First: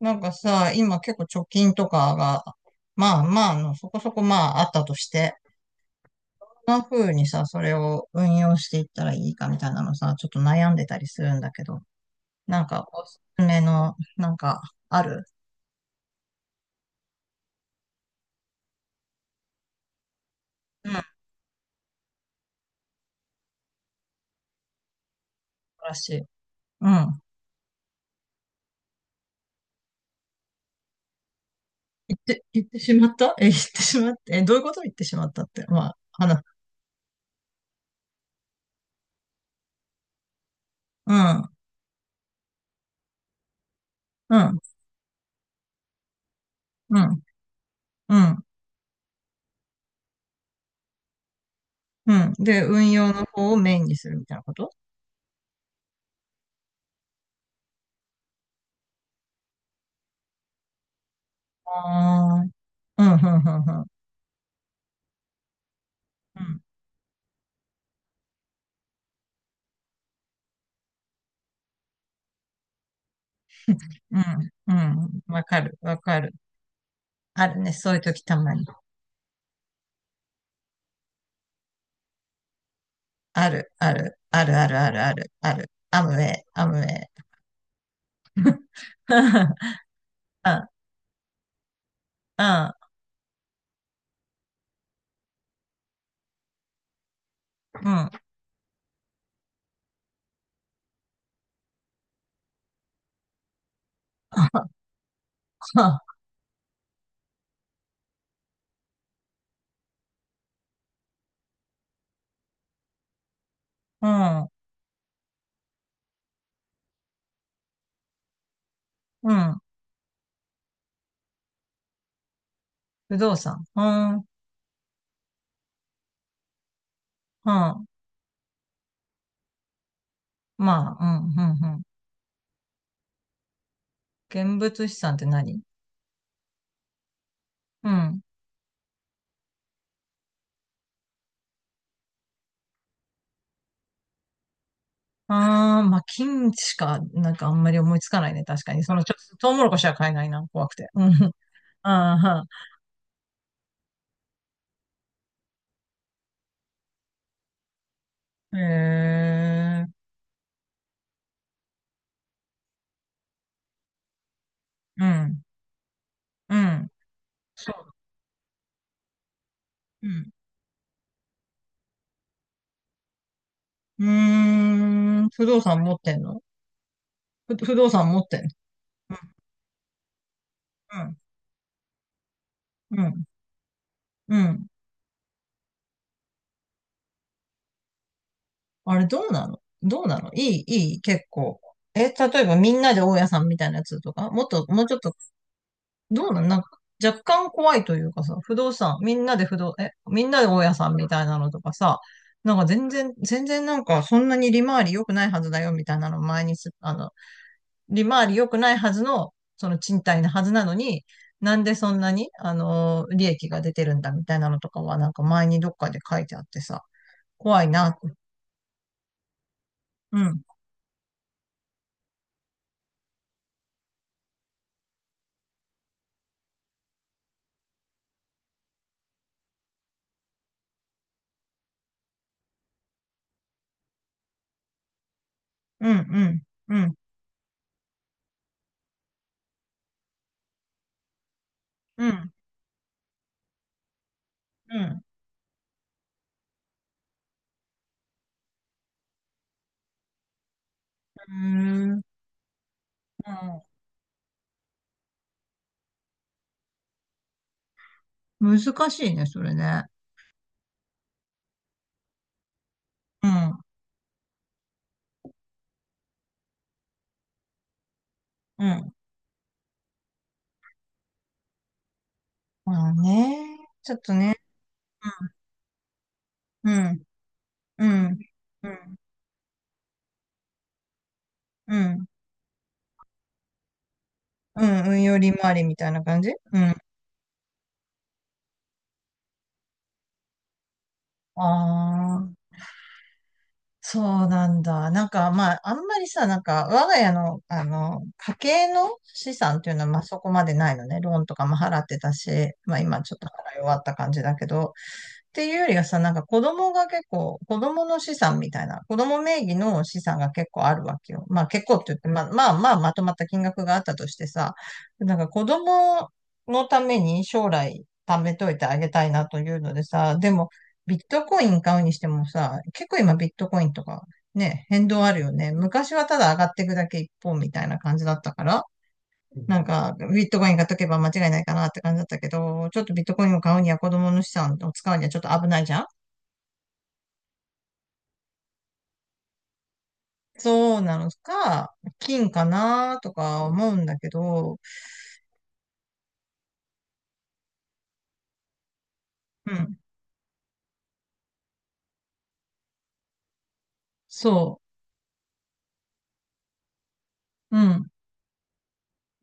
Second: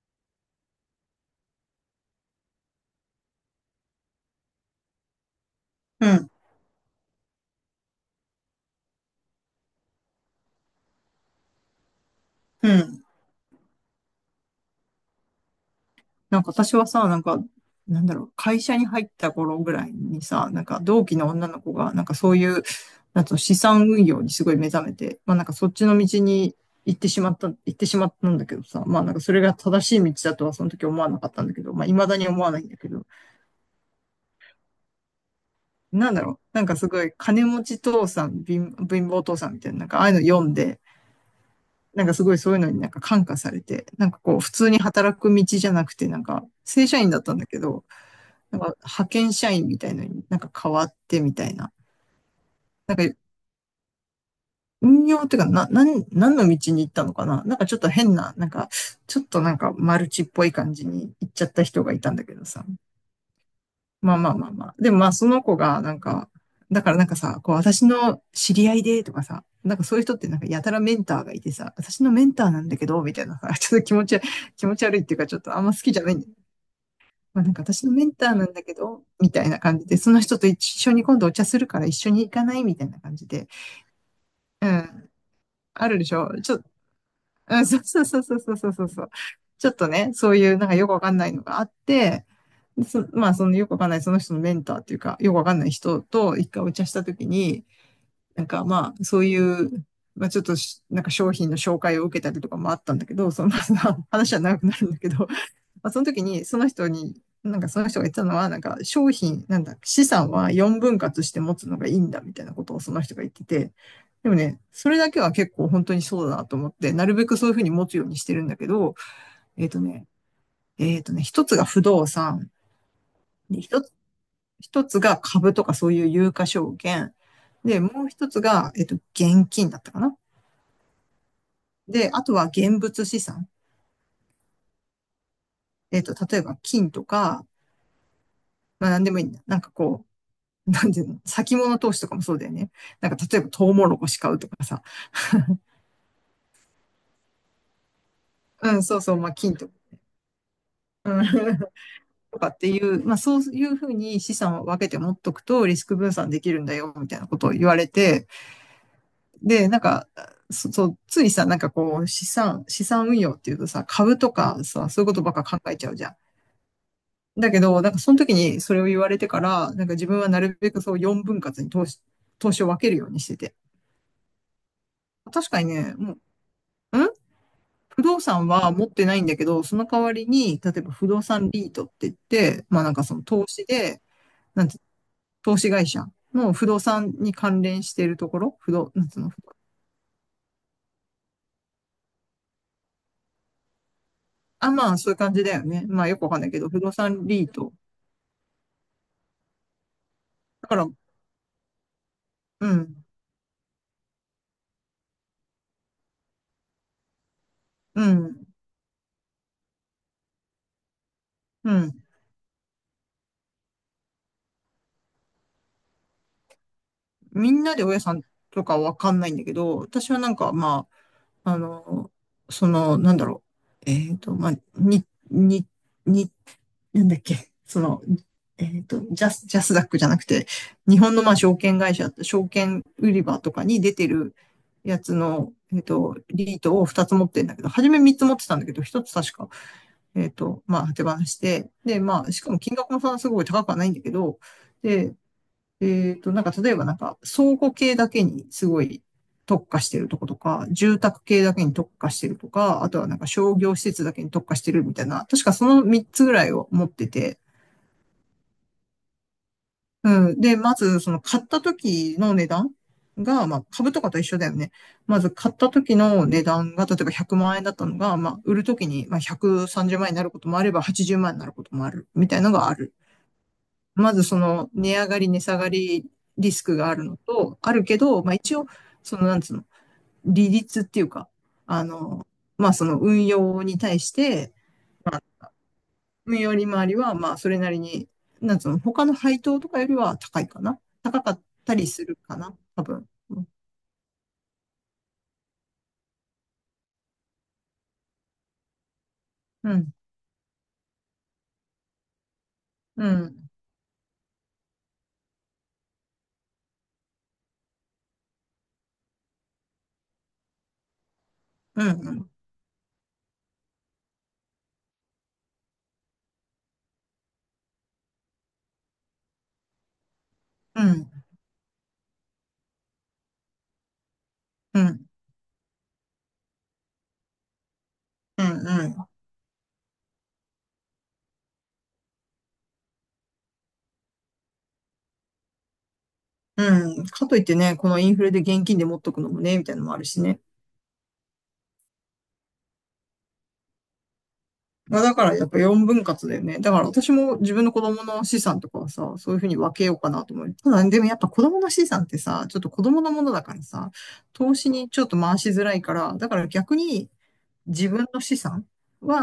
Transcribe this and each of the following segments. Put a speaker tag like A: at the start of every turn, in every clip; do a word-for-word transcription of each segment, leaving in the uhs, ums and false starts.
A: なんかさ、今結構貯金とかが、まあまああの、そこそこまああったとして、
B: うん、
A: こんな風にさ、それを運用していったらいいかみたいなのさ、ちょっと悩んでたりするんだけど、なん
B: う
A: か
B: ん。
A: おすすめの、なんか、ある？
B: なんか私はさ、なんか、なんだろう、会社に入った頃ぐらいにさ、なんか
A: うん。素
B: 同期の女の子が、なんかそういう、なんつうの資産運用にすごい目覚めて、まあなんかそっち
A: 晴ら
B: の
A: し
B: 道
A: い。
B: に
A: う
B: 行ってし
A: ん。
B: まった、行ってしまったんだけどさ、まあなんかそれが正しい道だとはその時思わなかったんだけど、まあ未
A: 言
B: だ
A: っ
B: に思
A: て、
B: わな
A: 言
B: い
A: っ
B: んだ
A: て
B: け
A: し
B: ど、
A: まった？え、言ってしまって、え、どういうこと？言ってしまったって。まあ、
B: なんだろう、
A: 話。
B: なんかすごい金持ち父さん、貧貧乏父さんみたいな、なんかああいうの読んで、
A: うん、
B: なんかすごいそういうのになんか感化されて、なんか
A: う
B: こう普
A: ん、
B: 通に働く道じゃなくて、なんか正
A: う
B: 社員だ
A: ん、
B: ったんだけど、
A: うん、
B: なんか派遣社員みたいのになんか変わってみたいな。
A: うん。で、運
B: なん
A: 用
B: か
A: の方をメインにするみたいなこと？
B: 運用っていうか、な、なん、何の道に行ったのかな、なんかちょっと変な、なんか、ちょっとなんかマルチっぽい感じに行っちゃった人がいたんだけ
A: ああ
B: ど
A: ー、
B: さ。
A: うん、うん、うん、うん。
B: まあまあまあまあ。でもまあその子がなんか、
A: うん。
B: だからなんかさ、こう私の知り合いでとかさ、なんかそういう人ってなんかやたらメンターがいてさ、私のメンターなんだけど、みたいなさ、ちょっと気持
A: う
B: ち、
A: ん、
B: 気
A: う
B: 持ち悪いっていうか
A: ん、
B: ちょっ
A: わ
B: と
A: か
B: あんま
A: る、
B: 好き
A: わ
B: じゃないん
A: か
B: だよ
A: る。
B: ね。まあ、
A: あ
B: なん
A: る
B: か
A: ね、
B: 私
A: そ
B: の
A: ういう
B: メン
A: 時
B: ター
A: た
B: な
A: ま
B: んだ
A: に。
B: けど、みたいな感じで、その人と一緒に今度お茶するから一緒に行かないみたいな感じ
A: あ
B: で、
A: る、ある、ある、あ
B: う
A: る、ある、
B: ん、
A: ある、ある。
B: ある
A: ア
B: で
A: ム
B: し
A: ウ
B: ょ
A: ェイ、
B: ちょ、
A: アムウェイ。
B: うん、そうそうそうそうそうそうそうそう。ちょっとね、そういうな
A: あ、
B: んかよくわかんないのがあって、
A: あ、
B: そ、まあそのよくわかんないその人のメンターっていうか、よくわかんない人と一回お茶したときに、
A: うん。
B: なんかまあそういう、まあちょっとしなんか商品の紹介を受けたりとかもあったんだけど、そのまあ 話は長くなるんだけど、
A: う
B: まあ、
A: ん、
B: その時に、その人に、なんかその人が言ったのは、なんか商品、なんだ、資産はよんぶん割して持つのがいいんだみたいなことをその人が言ってて、
A: う
B: でも
A: ん、
B: ね、それだけは結構本当にそうだなと思って、なるべくそういうふうに持つようにしてるんだけど、
A: うん。
B: えっとね、えっとね、一つが不動産、
A: 不動
B: で
A: 産。う
B: 一つ、
A: ん、うん。
B: 一つが株とかそういう有価証券、で、もう一つが、えっと、現金だったかな。
A: まあ、うん、うん、うん。
B: で、あとは現物資産。
A: 現物資産って何？
B: えっと、例えば金とか、
A: うん。
B: まあ何でもいいんだ。なんかこう、なんていうの、先物投資とかもそうだよね。なんか例えばトウモロコシ買うとかさ、
A: ああ、まあ、金しか、なんかあんまり思いつかないね、確
B: う
A: かに。
B: ん、
A: そ
B: そう
A: の、ちょ
B: そう、
A: っ
B: まあ
A: と、トウ
B: 金
A: モ
B: と
A: ロ
B: か、
A: コシは買えないな、怖くて。うん。
B: と
A: あ
B: かっていう、まあそういうふうに資産を分けて持っとくとリスク分散できるんだよ、みたいなことを言われて、
A: あ、へ
B: で、なん
A: え。
B: か、そそう、ついさ、なんかこう、資産、資産運用っていうとさ、株とかさ、そ
A: う
B: ういうことばっ
A: ん、
B: か考えちゃうじゃん。
A: うん、
B: だけ
A: そ
B: ど、なんかその時にそれを言われてから、なんか
A: う。
B: 自
A: う
B: 分は
A: ん。
B: なるべくそうよんぶん割に投資、投資を分けるようにしてて。
A: うーん、不
B: 確
A: 動
B: かに
A: 産持
B: ね、
A: って
B: も
A: んの？
B: う、ん
A: ふ不動
B: 不
A: 産
B: 動
A: 持ってん
B: 産
A: の？
B: は持って
A: う
B: ないんだけど、その代わりに、例えば不
A: ん、
B: 動産リートって言って、まあなん
A: う
B: か
A: ん、う
B: その
A: ん。
B: 投資で、
A: う
B: な
A: ん。
B: んて、投資会社の不動産に関連しているところ、不動、
A: あ
B: な
A: れ
B: んつう
A: ど
B: の、
A: う
B: 不
A: な
B: 動
A: の？どうなの？いい、いい、結構？え、例えばみんなで大家さんみたいなやつとかもっと、
B: あ、
A: もう
B: ま
A: ちょ
B: あ
A: っ
B: そう
A: と、
B: いう感じだよね。まあよく
A: ど
B: わ
A: う
B: かん
A: な
B: な
A: の？
B: い
A: な
B: け
A: ん
B: ど、
A: か、
B: 不動
A: 若
B: 産リ
A: 干
B: ート。
A: 怖いというかさ、不動産、みんなで不動、え、みんなで大
B: だ
A: 家
B: から、
A: さんみたいなのとかさ、なんか
B: う
A: 全
B: ん、
A: 然、全然なんかそんなに利回り良くないはずだよみたいなの前にす、あの、
B: う
A: 利回り
B: ん、
A: 良くないはずの、その賃貸なはずなのに、なん
B: う
A: でそん
B: ん。
A: なに、あのー利益が出てるんだみたいなのとかは、なんか前にどっかで書いてあってさ、
B: み
A: 怖
B: ん
A: い
B: なで大
A: な。
B: 家さんとかわかんないんだけど、私
A: う
B: はなん
A: ん、
B: かまあ、あの、その、なんだろう。えっと、まあ、に、に、に、なんだっけ。その、えっと、ジャス、ジャスダックじゃなくて、日本のまあ証券会社、証券売り場とかに出てるやつの、えっ
A: うん、
B: と、リー
A: う
B: ト
A: ん、
B: を
A: うん、
B: ふたつ持ってんだけど、初めみっつ持ってたんだけど、ひとつ確か、えっと、まあ、手放して、で、
A: う
B: まあ、
A: ん、
B: しかも金額もそんなすごい高くはないんだけど、
A: うん。
B: で、えっと、なんか例えばなんか倉庫系だけにすごい特化してるとことか、住
A: う
B: 宅
A: ー
B: 系だけに
A: ん、
B: 特
A: うん。
B: 化してるとか、あとはなんか商業施設だけに特化してるみたいな、確かそのみっつぐらいを持ってて、
A: 難しいね、それね。
B: うん。で、まずその買った時の値段
A: う
B: が、
A: ん、
B: まあ株とかと一緒だよね。まず買った時の値段が、例えばひゃくまん円だったのが、まあ売
A: う
B: る時
A: ん。
B: にまあひゃくさんじゅうまん円になることもあればはちじゅうまん円になることもあるみたいなのがあ
A: まあ
B: る。
A: ね、ちょっ
B: ま
A: と
B: ずそ
A: ね。
B: の値上がり、値下がりリス
A: う
B: クがあ
A: ん、
B: るのと、ある
A: う
B: け
A: ん、
B: ど、まあ一応、
A: うん、うん、
B: そのなんつうの、利率っていうか、
A: う
B: あ
A: ん、
B: の、まあその運用に対して、
A: うん。運用
B: まあ
A: 利回りみたいな感じ。
B: 運用
A: う
B: 利
A: ん。
B: 回りはまあそれなりに、なんつうの、他の配当とかよりは高いかな。高かったりする
A: あ
B: か
A: あ。
B: な、多分。うん、
A: そうなんだ。なんか、まあ、あんまりさ、なんか、我が家の、あの、家計の資産って
B: う
A: いうのは、
B: ん、
A: まあ、そこまでないのね。ローンとかも払ってたし、まあ、今
B: う
A: ちょっと
B: ん、
A: 払い終わった感じだけど、っていうよりはさ、なんか子供が結構、子供の資産みたいな、子供名義の資産が結構あるわけよ。まあ結構っ
B: う
A: て言って、
B: ん、う
A: ま
B: ん、
A: あまあまあまとまった金額があったとしてさ、なんか子供のために将来貯めといてあげたいなというのでさ、でも
B: う
A: ビッ
B: ん、
A: トコイン買うにしてもさ、結構今ビットコインとかね、
B: う
A: 変
B: ん、
A: 動あるよね。昔はただ上がっていくだけ一方みたいな感じだった
B: う
A: から、
B: ん。
A: なんか、ビットコインが解けば間違いないかなって感じだったけど、ちょっとビットコインを買うには子供の資産を使うにはちょっと危ないじゃん。
B: うんかといってね、このインフレで現金で持っとくのもね、みたいなのもあるしね。
A: そうなのか、金かなとか思うんだけど、
B: まあだからやっぱよんぶん割だよね。だから私も自分の子供の資産とかはさ、そういうふう
A: う
B: に分
A: ん、
B: けようかなと思う。ただでもやっぱ子供の資産ってさ、ちょっと子供のものだからさ、
A: そ
B: 投資にちょっと回しづらいから、だから逆に
A: う、う
B: 自
A: ん、
B: 分の資産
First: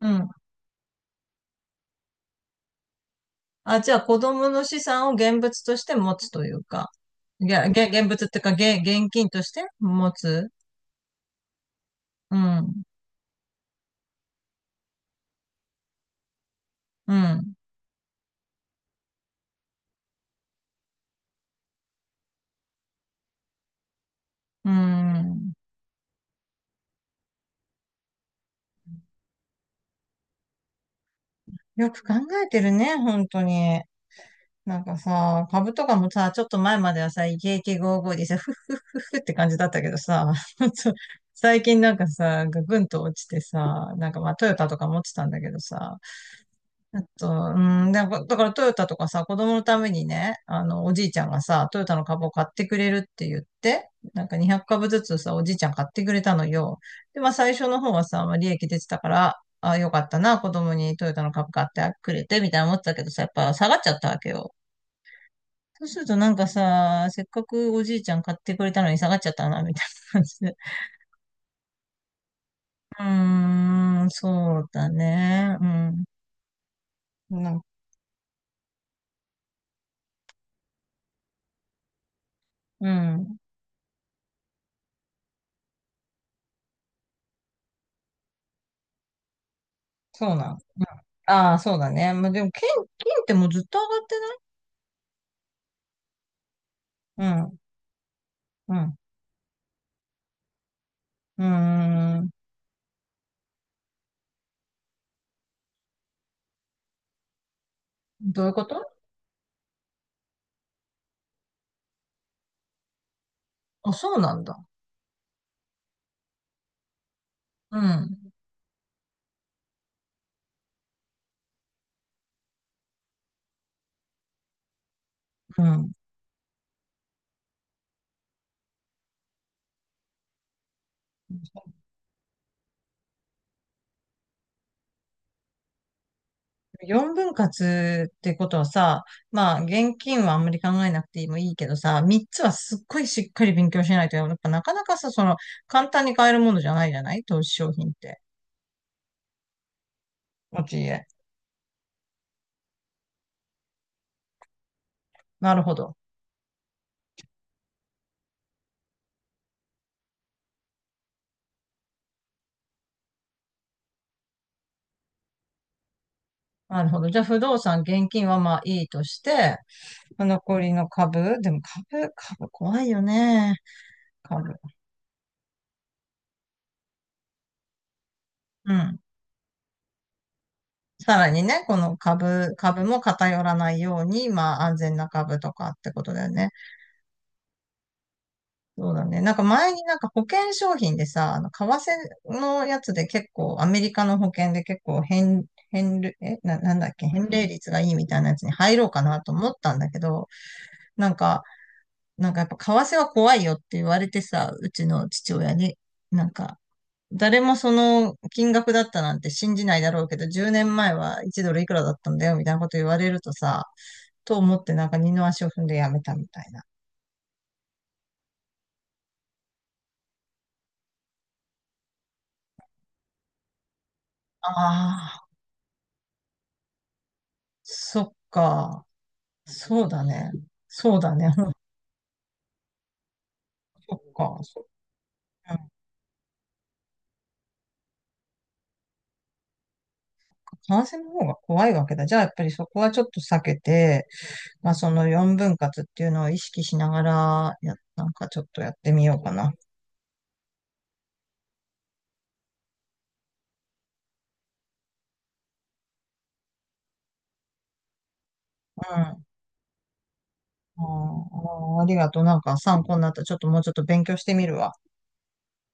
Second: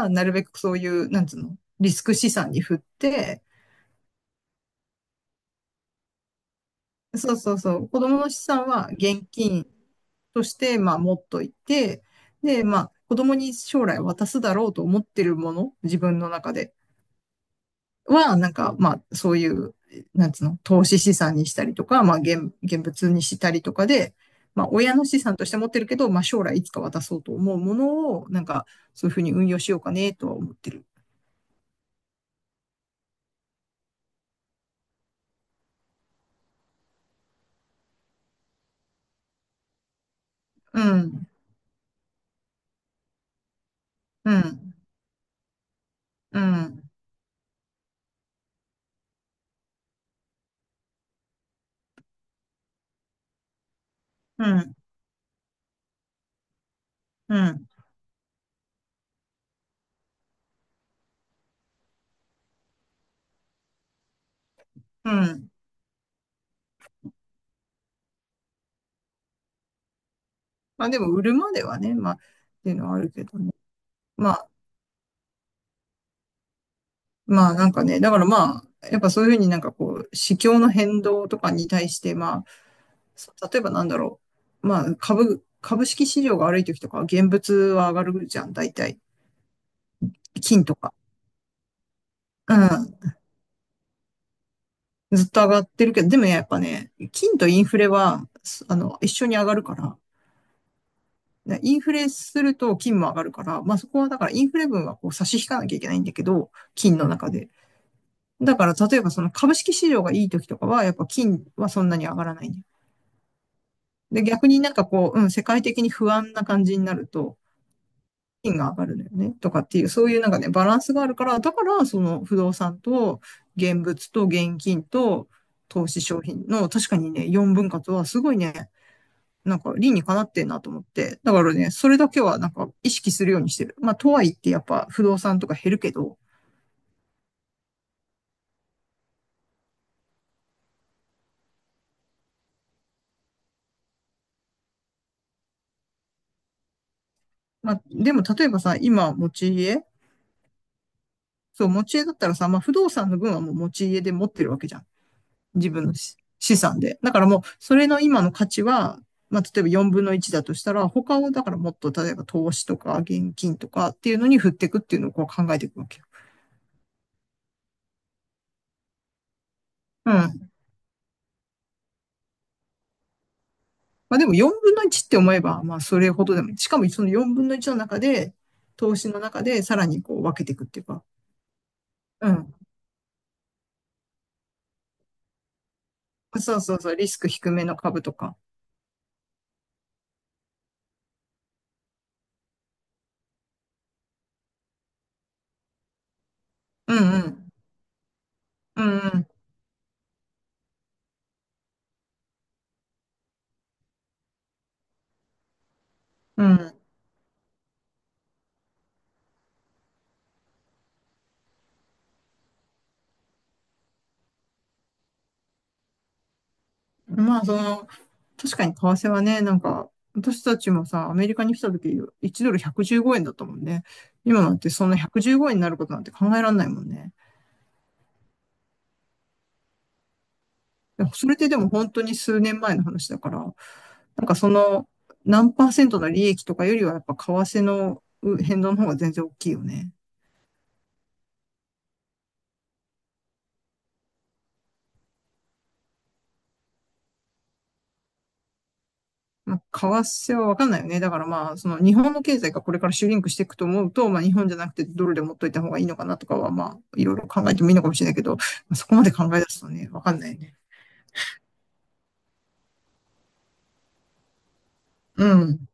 A: う
B: な
A: ん。
B: るべくそういう、なんつうの、リスク資産に振って、
A: あ、じゃあ子供の資産を現物として持つというか、
B: そう
A: い
B: そう
A: や
B: そ
A: げ、
B: う、子
A: 現
B: 供
A: 物っ
B: の
A: ていう
B: 資
A: か、
B: 産
A: げ、
B: は
A: 現
B: 現
A: 金として
B: 金
A: 持
B: と
A: つ。
B: して、まあ持っといて、
A: う
B: で、ま
A: ん、
B: あ子供に将来渡すだろうと思ってるもの、自分の中で
A: うん、
B: は、なんか、まあ、そういう、なんつうの、投資資産にしたりとか、まあ、現、現物にしたりとかで、まあ、
A: う
B: 親の資産とし
A: ん。
B: て持ってるけど、まあ、将来いつか渡そうと思うものを、なんか、そういうふうに運用しようかね、とは思ってる。
A: よく考えてるね、本当に。なんかさ、株とかもさ、ちょっと前まではさ、イケイケゴーゴーでさ、フッフッフッフッって感じだったけどさ、
B: う
A: ちょ
B: ん、
A: 最近なんかさ、ぐんと落ちてさ、なんかま
B: う
A: あトヨタ
B: ん、
A: とか持ってたんだけどさ、
B: うん、
A: あと、うん、なんかだからトヨタとかさ、子供のためにね、あの、おじいちゃんがさ、トヨタの株を買ってくれるって言って、なんか
B: う
A: にひゃく
B: ん、
A: 株ずつさ、おじいちゃん買ってくれたのよ。で、まあ
B: う
A: 最初
B: ん、
A: の方はさ、まあ利益出てたから、あ、よかったな、子供にトヨタの株買ってくれて、みたいな思ってたけどさ、やっぱ下がっちゃったわけよ。
B: うん。
A: そうするとなんかさ、せっかくおじいちゃん買ってくれたのに下がっちゃったな、みたいな感じで。
B: まあ、でも、売るまではね、まあ、っていうのはあ
A: う
B: るけどね。
A: ーん、
B: まあ
A: そうだね。うん。な
B: まあ
A: ん
B: なんかね、だからまあ、やっぱそういうふうになんかこう、市況の変動とかに対して、まあ、
A: う
B: そ
A: ん。
B: 例えばなんだろう、まあ株、株式市場が悪い時とかは現物は上がるじゃん、大体。
A: そうなん。うん。
B: 金とか。
A: ああ、そうだね。まあ、でも、
B: う
A: 金、金
B: ん。
A: ってもうずっと上がって
B: ずっと上がってるけど、でもやっぱね、金と
A: ない？
B: インフレは、す
A: う
B: あ
A: ん、
B: の、一緒に上がるから、
A: う
B: でインフレ
A: ん。うーん。
B: すると金も上がるから、まあそこはだからインフレ分はこう差し引かなきゃいけないんだけど、金の中で。
A: どういう
B: だ
A: こ
B: から
A: と？
B: 例えばその株式市場がいい時とかは、やっぱ金はそんなに上がらないんだ。
A: あ、そう
B: で、
A: なん
B: 逆
A: だ。
B: になんかこう、うん、世界的に不安な感じになると、
A: うん、
B: 金が上がるのよね、とかっていう、そういうなんかね、バランスがあるから、だから、その不動産と現物と現金と
A: う
B: 投
A: ん。
B: 資商品の、確かにね、よんぶん割はすごいね、なんか理にかなってんなと思って、だからね、それだけはなんか意識するようにしてる。まあ、とはいってやっぱ不動産とか減るけど、
A: よんぶん割ってことはさ、まあ現金はあんまり考えなくてもいいけどさ、みっつはすっごいしっかり勉強しないと、やっぱなかなかさ、その簡単に買えるものじゃないじゃない、投資商
B: まあ、
A: 品っ
B: で
A: て。
B: も例えばさ、今持ち家
A: 持ち家。
B: そう、持ち家だったらさ、まあ、不動産の分はもう持ち家で持ってるわけじゃん。
A: なる
B: 自
A: ほ
B: 分の
A: ど。
B: 資産で。だからもう、それの今の価値は、まあ、例えばよんぶんのいちだとしたら、他を、だからもっと、例えば投資とか現金とかっていうのに振っていくっていうのをこう考えていくわけよ。
A: なるほど。じゃあ不動産、現金はまあいいとして、
B: うん。
A: 残りの株、でも株、株怖いよね。
B: まあでも4
A: 株。
B: 分のいちって思えば、まあそれほどでも、しかもそのよんぶんのいちの中で、
A: う
B: 投
A: ん。
B: 資の中でさらにこう分けていくっていうか、
A: さらにね、この
B: う
A: 株、
B: ん。
A: 株も偏らないように、まあ安全な株とかってことだよね。
B: そうそうそう、リスク低めの株とか。
A: そうだね。なんか前になんか保険商品でさ、あの、為替のやつで結構、アメリカの保険で結構変、変る、え、な、なんだっ
B: うん
A: け、
B: う
A: 返礼
B: ん。
A: 率がいいみたいなやつに入
B: う
A: ろう
B: ん
A: か
B: う
A: な
B: ん。
A: と思ったんだけど、なんか、なんかやっぱ為替は怖いよって言われてさ、うちの父親に、なん
B: う
A: か、
B: ん。
A: 誰もその金額だったなんて信じないだろうけど、じゅうねんまえはいちドルいくらだったんだよみたいなこと言われるとさ、と思ってなんか二の足を踏んでやめたみたいな。
B: まあ、その、確かに為替はね、なんか、私たちもさ、アメリカに来た時、いちドルひゃくじゅうごえんだったもんね。今
A: あ
B: なんてそんな
A: あ、
B: ひゃくじゅうごえんになることなんて考えられないもんね。
A: そっか。そうだね。そう
B: でも
A: だ
B: そ
A: ね。
B: れっ
A: う
B: て
A: ん。
B: でも本当に数年前の話だから、
A: そっ
B: なんか
A: か。
B: そ
A: そ。
B: の、
A: う
B: 何
A: ん。
B: パーセントの利益とかよりはやっぱ為替のう変動の方が全然大きいよね。
A: 感染の方が怖いわけだ。じゃあ、やっぱりそこはちょっと避けて、まあ、そのよんぶん割っていうのを意識しながら、や、なんかちょっとやってみようかな。
B: まあ、為替はわかんないよね。だからまあ、その日本の経済がこれからシュリンクしていくと思うと、まあ日本じゃなくてドルで持っといた方がいいのかなとかは、まあ、いろいろ考えてもいいのかもしれないけど、まあ、そ
A: う
B: こ
A: ん。
B: まで
A: あ
B: 考え出すとね、わかんないよね。
A: ー、あー、ありがとう。なんか参考になった。ちょっともうちょっと勉強してみるわ。
B: うん。